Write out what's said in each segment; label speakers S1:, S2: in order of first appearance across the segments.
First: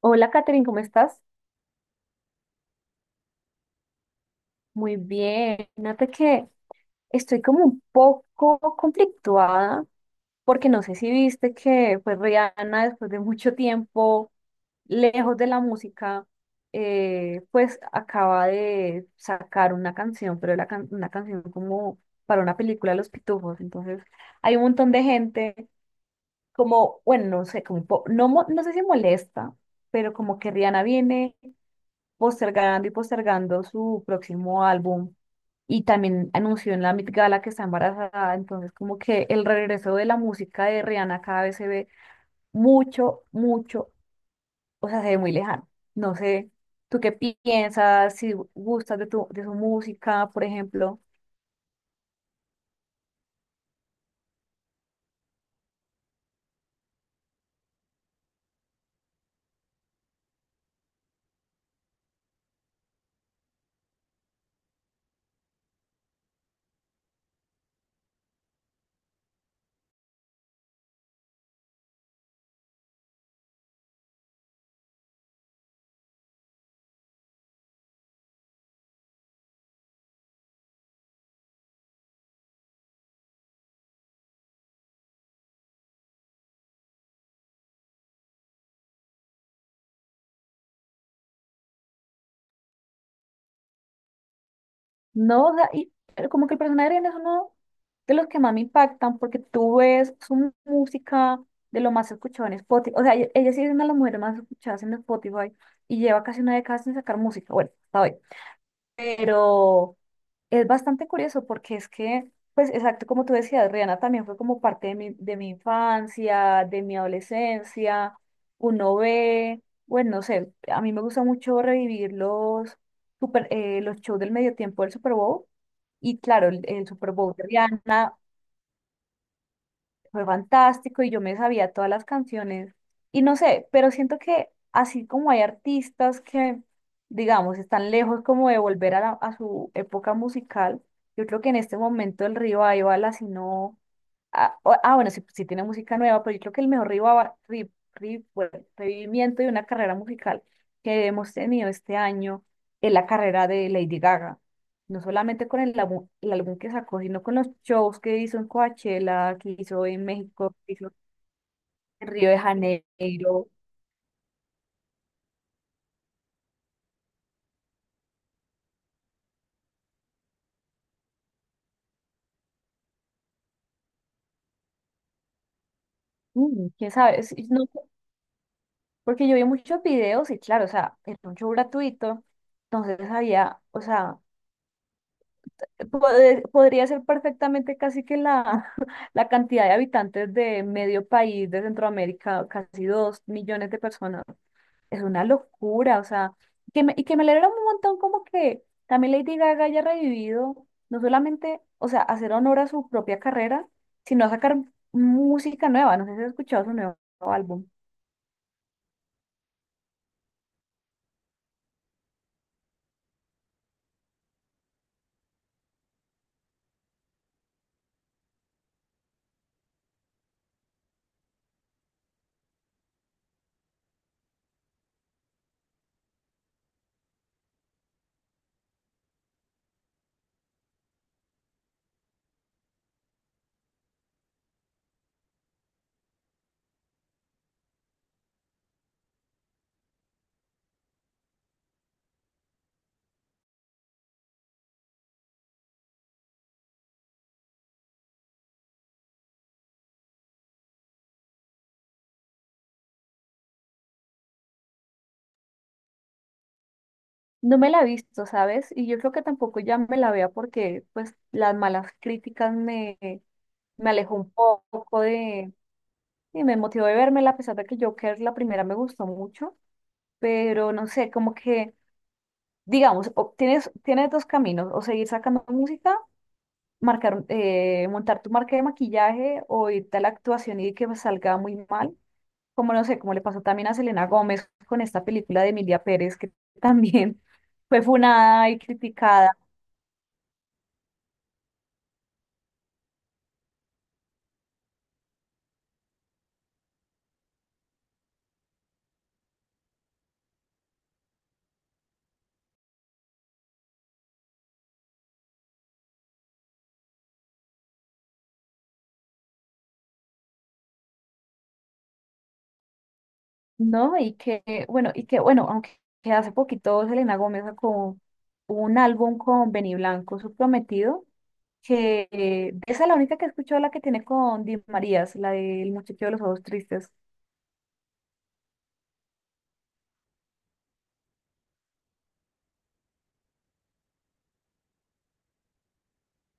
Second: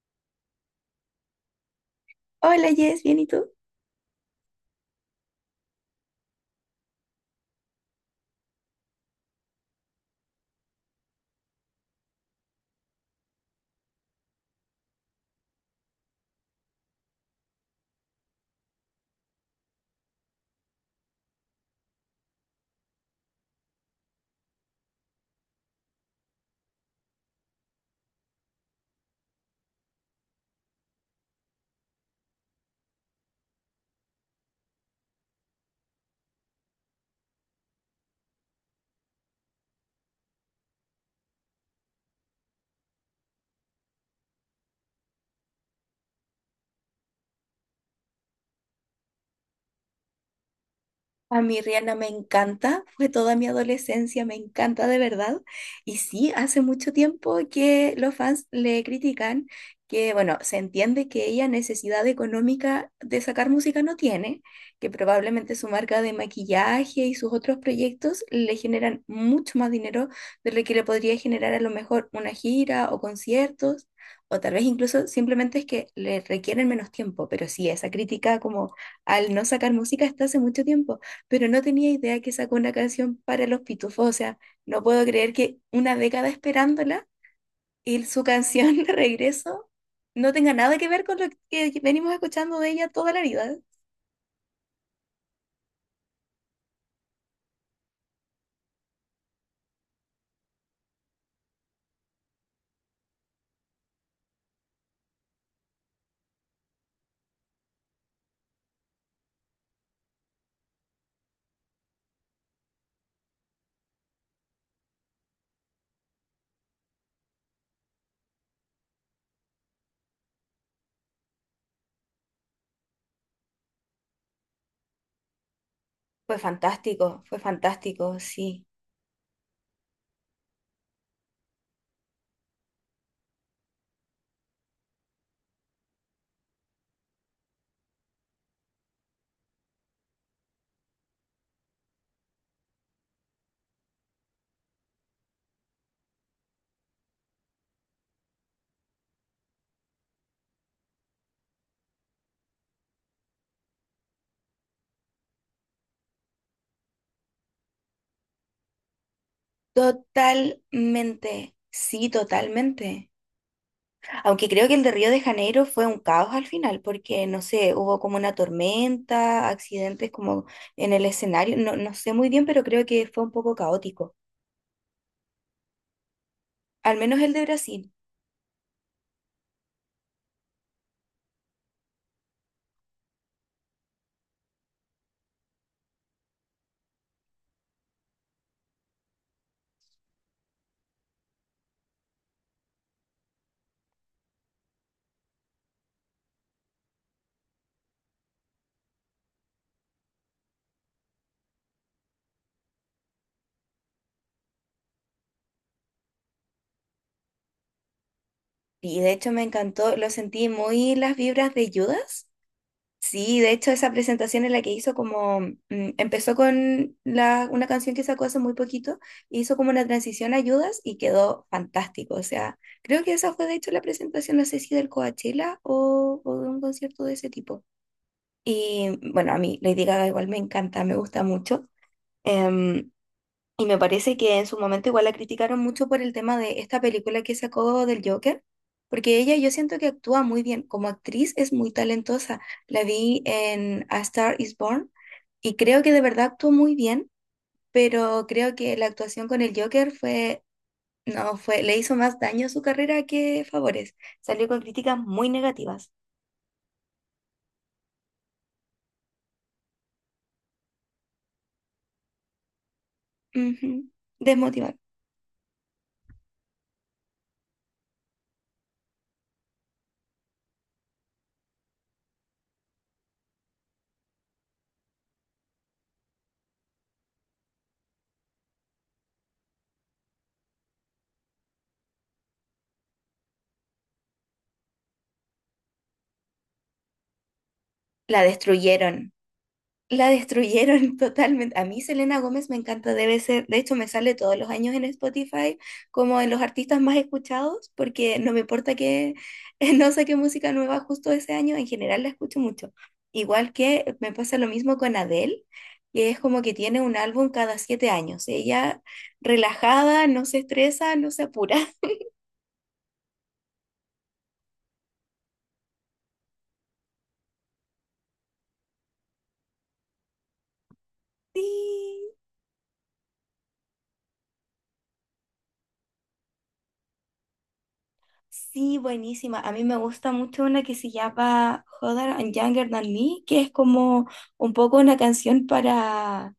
S1: Hola, Katherine, ¿cómo estás?
S2: Hola, Jess, ¿bien y tú?
S1: Muy bien. Fíjate que estoy como un poco conflictuada porque no sé si viste que pues Rihanna después de mucho tiempo lejos de la música pues acaba de sacar una canción, pero una canción como para una película de Los Pitufos. Entonces hay un montón de gente como, bueno, no sé, como un po- no, mo- no sé si molesta, pero como que Rihanna viene postergando y postergando su próximo álbum y también anunció en la Met Gala que está embarazada, entonces como que el regreso de la música de Rihanna cada vez se ve mucho, mucho, o sea, se ve muy lejano. No sé, ¿tú qué piensas? Si gustas de de su música, por ejemplo.
S2: A mí Rihanna me encanta, fue toda mi adolescencia, me encanta de verdad. Y sí, hace mucho tiempo que los fans le critican que, bueno, se entiende que ella necesidad económica de sacar música no tiene, que probablemente su marca de maquillaje y sus otros proyectos le generan mucho más dinero de lo que le podría generar a lo mejor una gira o conciertos, o tal vez incluso simplemente es que le requieren menos tiempo, pero sí, esa crítica como al no sacar música está hace mucho tiempo pero no tenía idea que sacó una canción para los Pitufos. O sea, no puedo creer que una década esperándola y su canción regreso no tenga nada que ver con lo que venimos escuchando de ella toda la vida.
S1: No, da- y pero como que el personaje de Ariana es uno de los que más me impactan porque tú ves su música de lo más escuchado en Spotify. O sea, ella sí es una de las mujeres más escuchadas en Spotify y lleva casi una década sin sacar música. Bueno, hasta hoy, pero es bastante curioso porque es que, pues exacto como tú decías, Rihanna también fue como parte de de mi infancia, de mi adolescencia, uno ve, bueno, no sé, a mí me gusta mucho revivir los shows del medio tiempo del Super Bowl. Y claro, el Super Bowl
S2: Fue
S1: de Rihanna
S2: fantástico, sí.
S1: fue fantástico y yo me sabía todas las canciones. Y no sé, pero siento que así como hay artistas que, digamos, están lejos como de volver a su época musical, yo creo que en este momento el Revival, bala si no... bueno, sí, sí tiene música nueva, pero yo creo que el mejor bueno, revivimiento de una carrera musical que hemos tenido este año es la carrera de Lady Gaga, no solamente con el álbum que sacó, sino con los shows que hizo en Coachella, que hizo en México, que hizo
S2: Totalmente, sí,
S1: en Río de
S2: totalmente.
S1: Janeiro.
S2: Aunque creo que el de Río de Janeiro fue un caos al final, porque no sé, hubo como una tormenta, accidentes como en el escenario, no, no sé muy bien, pero creo que fue un poco caótico.
S1: Mm, quién
S2: Al menos
S1: sabe.
S2: el de
S1: No sé,
S2: Brasil.
S1: porque yo vi muchos videos y claro, o sea, era un show gratuito, entonces había, o sea, podría ser perfectamente casi que la, la cantidad de habitantes de medio país de Centroamérica, casi 2.000.000 de personas. Es una locura, o sea, que me alegra un montón como que también Lady Gaga haya revivido, no solamente, o sea, hacer honor a su propia carrera, sino a sacar música nueva. No sé si has escuchado su nuevo álbum.
S2: Y de hecho me encantó, lo sentí muy las vibras de Judas. Sí, de hecho esa presentación en la que hizo empezó con una canción que sacó hace muy poquito, hizo como una transición a Judas y quedó fantástico. O sea, creo que esa fue de hecho la presentación, no sé si del Coachella o de un concierto de ese tipo. Y bueno, a mí Lady Gaga igual me encanta, me gusta mucho. Em, y me parece que en su momento igual la criticaron mucho por el tema de esta película que sacó del Joker, porque ella yo siento que actúa muy bien, como actriz es muy talentosa. La vi en A Star is Born y creo que de verdad actuó muy bien, pero creo que la actuación con el Joker fue, no, fue, le hizo más daño a su carrera que favores. Salió con críticas muy negativas.
S1: No me la he visto, ¿sabes? Y yo creo que tampoco ya me la vea porque pues las malas críticas me
S2: Ujú.
S1: alejó un
S2: Desmotivar.
S1: poco de, y me motivó de verme a pesar de que Joker la primera me gustó mucho, pero no sé, como que, digamos, tienes dos caminos, o seguir sacando música, marcar, montar tu marca de maquillaje o irte a la actuación y que pues, salga muy mal, como no sé, como le pasó también a Selena Gómez con esta película de Emilia Pérez, que también fue
S2: La
S1: funada y
S2: destruyeron.
S1: criticada,
S2: La destruyeron totalmente. A mí Selena Gómez me encanta, debe ser, de hecho me sale todos los años en Spotify como en los artistas más escuchados, porque no me importa que no saque música nueva justo ese año, en general la escucho mucho. Igual que me pasa lo mismo con Adele, que es como que tiene un álbum cada 7 años. Ella relajada, no se estresa, no se apura.
S1: ¿no? Y que, bueno, aunque que hace poquito Selena Gómez sacó un álbum con Benny Blanco, su prometido, que
S2: Sí.
S1: esa es la única que he escuchado, la que tiene con Di Marías, la del muchacho de los ojos tristes.
S2: Sí, buenísima. A mí me gusta mucho una que se llama Hotter and Younger Than Me, que es como un poco una canción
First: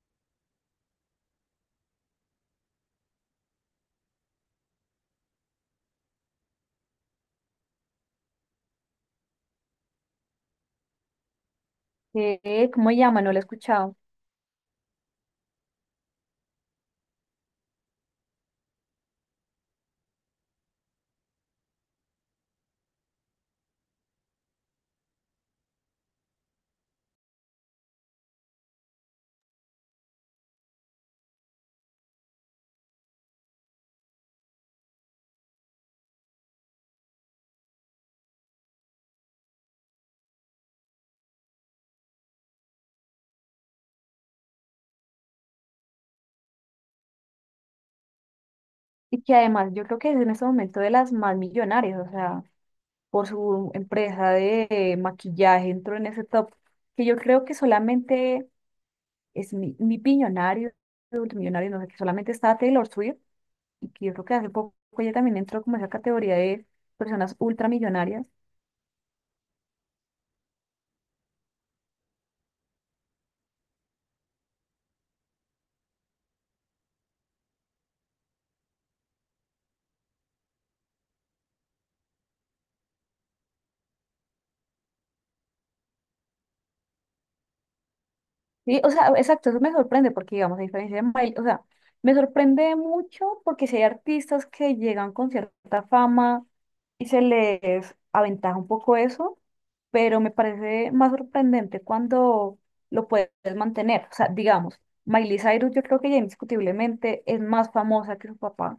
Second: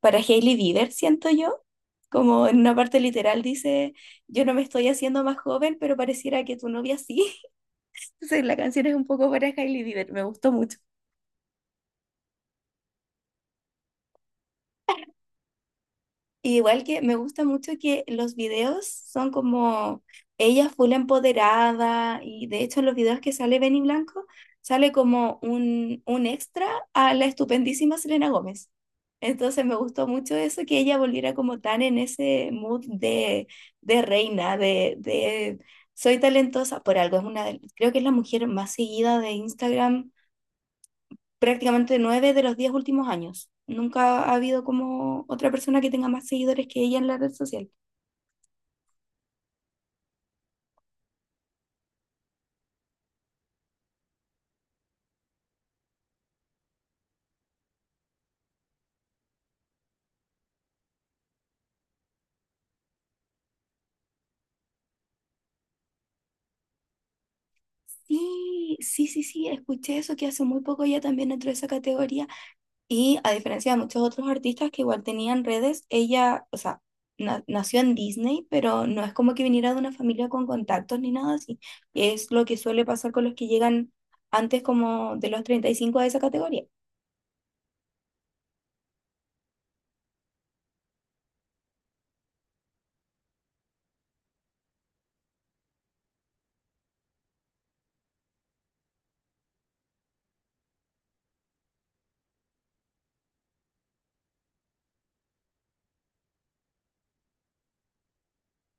S2: para Hailey Bieber, siento yo. Como en una parte literal dice, yo no me estoy haciendo más joven, pero pareciera que tu novia sí. Entonces la canción es un poco para Hailey Bieber. Me gustó mucho.
S1: ¿Cómo se llama? No la he escuchado.
S2: Y igual que me gusta mucho que los videos son como ella full empoderada y de hecho en los videos que sale Benny Blanco sale como un extra a la estupendísima Selena Gómez. Entonces me gustó mucho eso, que ella volviera como tan en ese mood de reina, de soy talentosa por algo. Es una de- creo que es la mujer más seguida de Instagram prácticamente 9 de los 10 últimos años. Nunca ha habido como otra persona que tenga más seguidores que ella en la red social.
S1: Y que además yo creo que es en este momento de las más millonarias, o sea, por su empresa de maquillaje entró en ese top, que yo creo que solamente es mi billonario, multimillonario, no sé, que solamente está Taylor Swift, y que yo creo que hace poco ella también entró como en esa categoría de personas ultramillonarias.
S2: Sí, sí, sí, sí, escuché eso, que hace muy poco ella también entró a esa categoría y a diferencia de muchos otros artistas que igual tenían redes, ella, o sea, nació en Disney, pero no es como que viniera de una familia con contactos ni nada así. Es lo que suele pasar con los que llegan antes como de los 35 a esa categoría.
S1: Sí, o sea, exacto, eso me sorprende porque, digamos, a diferencia de Miley, o sea, me sorprende mucho porque si hay artistas que llegan con cierta fama y se les aventaja un poco eso, pero me parece más sorprendente cuando lo puedes mantener. O sea, digamos, Miley Cyrus yo creo que ya indiscutiblemente es más famosa que su papá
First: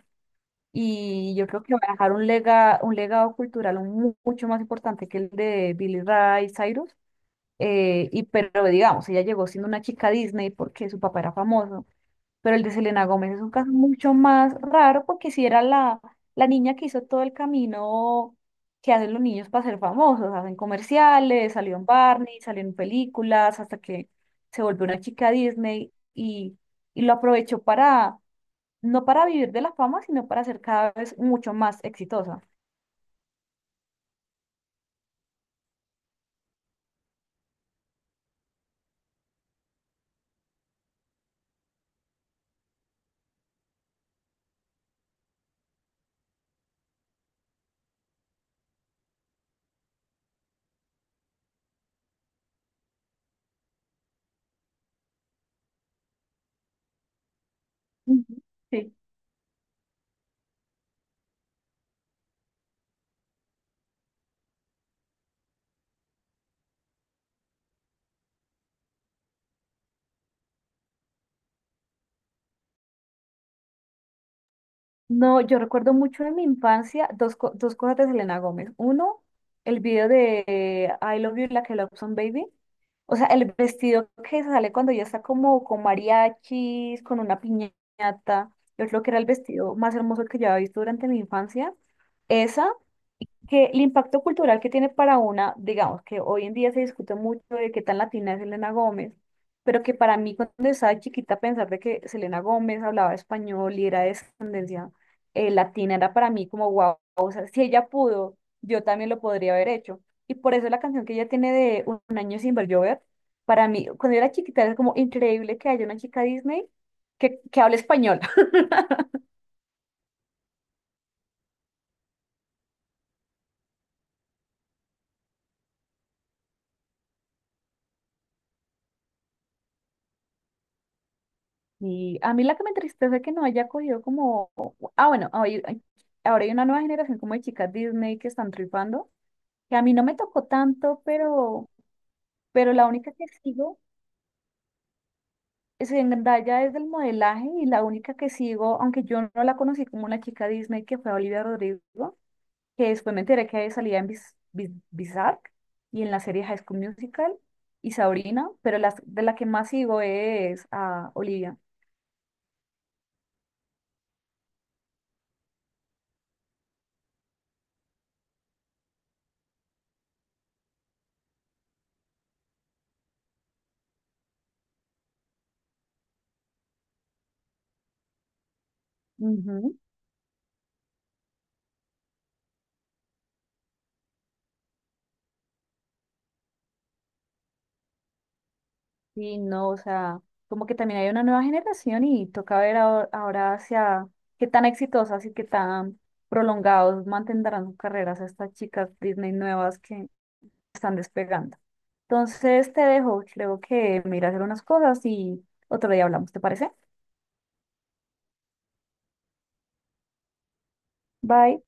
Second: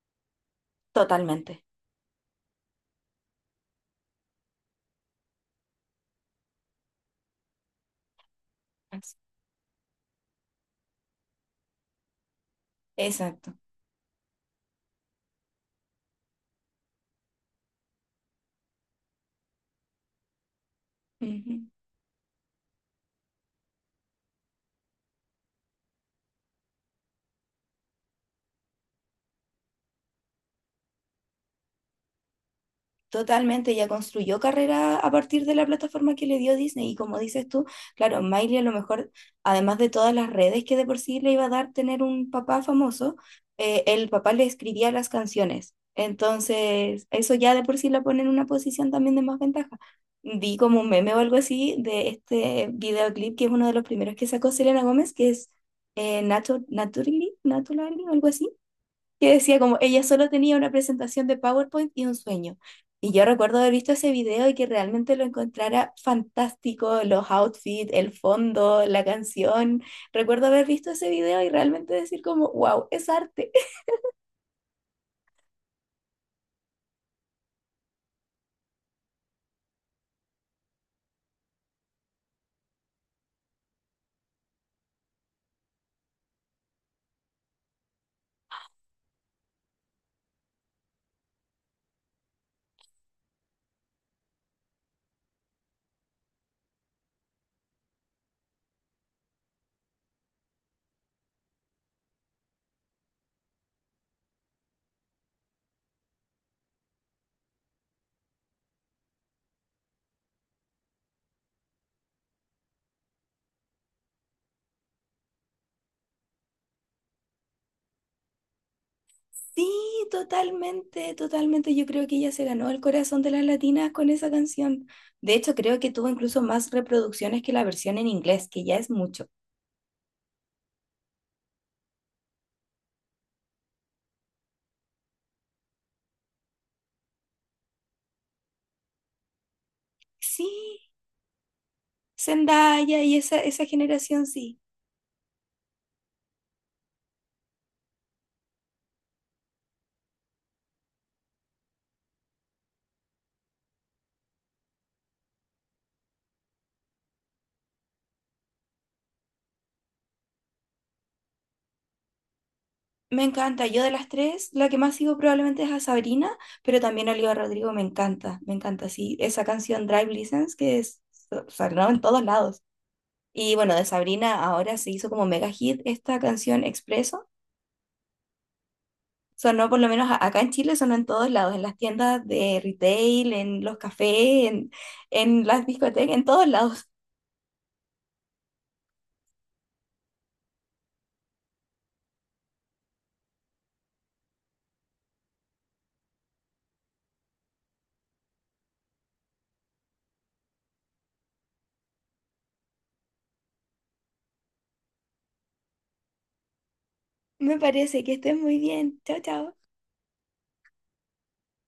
S1: y yo
S2: Totalmente.
S1: creo que va a dejar un un legado cultural mucho más importante que el de Billy Ray Cyrus. Pero digamos, ella llegó siendo una chica Disney porque su papá era famoso, pero el de Selena Gómez es un
S2: Exacto.
S1: caso mucho más raro porque si era la, la niña que hizo todo el camino que hacen los niños para ser famosos, hacen comerciales,
S2: Ujú.
S1: salió en Barney, salió en películas, hasta que se volvió una chica Disney y lo aprovechó para, no para vivir de la fama, sino para ser cada vez mucho más exitosa.
S2: Totalmente, ella construyó carrera a partir de la plataforma que le dio Disney y como dices tú, claro, Miley a lo mejor, además de todas las redes que de por sí le iba a dar tener un papá famoso, el papá le escribía las canciones. Entonces, eso ya de por sí la pone en una posición también de más ventaja. Vi como un meme o algo así de este videoclip que es uno de los primeros que sacó Selena Gómez, que es Naturally, Naturally, algo
S1: Ujú.
S2: así,
S1: Sí.
S2: que decía como ella solo tenía una presentación de PowerPoint y un sueño. Y yo recuerdo haber visto ese video y que realmente lo encontrara fantástico, los outfits, el fondo, la canción. Recuerdo haber visto ese video y realmente decir como, wow, es arte.
S1: No, yo recuerdo mucho en mi infancia dos, dos cosas de Selena Gómez. Uno, el video de I Love You Like a Lobson Baby. O sea, el vestido que sale cuando ya está como con mariachis, con una piñata. Yo creo que era el vestido más hermoso que yo había visto durante mi infancia. Esa que el impacto cultural que tiene para una, digamos que hoy en día se discute mucho de qué tan latina es Selena Gómez, pero que para mí cuando estaba chiquita pensar de que Selena Gómez hablaba español y era de descendencia latina era para mí como wow, o sea, si ella pudo, yo también lo podría haber hecho. Y por eso la canción que ella tiene de un año sin ver llover, para mí, cuando yo era chiquita era como increíble que haya una chica Disney que hable español.
S2: Sí, totalmente, totalmente. Yo creo que ella se ganó el corazón de las latinas con esa canción. De hecho, creo que tuvo incluso más reproducciones que la versión en inglés, que ya es mucho.
S1: Y a mí la que me entristece es que no haya cogido como... Ah, bueno, ahora hay una nueva generación como de chicas Disney que están triunfando, que a mí no me tocó
S2: Sí,
S1: tanto, pero la
S2: Zendaya
S1: única
S2: y
S1: que
S2: esa
S1: sigo
S2: generación, sí.
S1: es en Zendaya es del modelaje y la única que sigo, aunque yo no la conocí como una chica Disney, que fue Olivia Rodrigo, que después me enteré que salía en Bizarre y en la serie High School Musical y Sabrina, pero las, de la que más sigo es a Olivia.
S2: Me encanta. Yo de las tres, la que más sigo probablemente es a Sabrina, pero también a Olivia Rodrigo me encanta. Me encanta, sí. Esa canción Drive License que es, sonó en todos lados. Y bueno, de Sabrina ahora se hizo como mega hit esta canción Expreso. Sonó por
S1: Ujú.
S2: lo menos acá en Chile, sonó en todos lados, en las tiendas de retail, en los cafés, en las discotecas, en todos lados.
S1: Sí, no, o sea, como que también hay una nueva generación y toca ver ahora, ahora hacia qué tan exitosas y qué tan prolongados mantendrán sus carreras estas chicas Disney nuevas que están despegando. Entonces te dejo, creo que me iré a hacer unas cosas y otro día hablamos, ¿te parece?
S2: Me parece que estés muy bien. Chao, chao.
S1: Bye.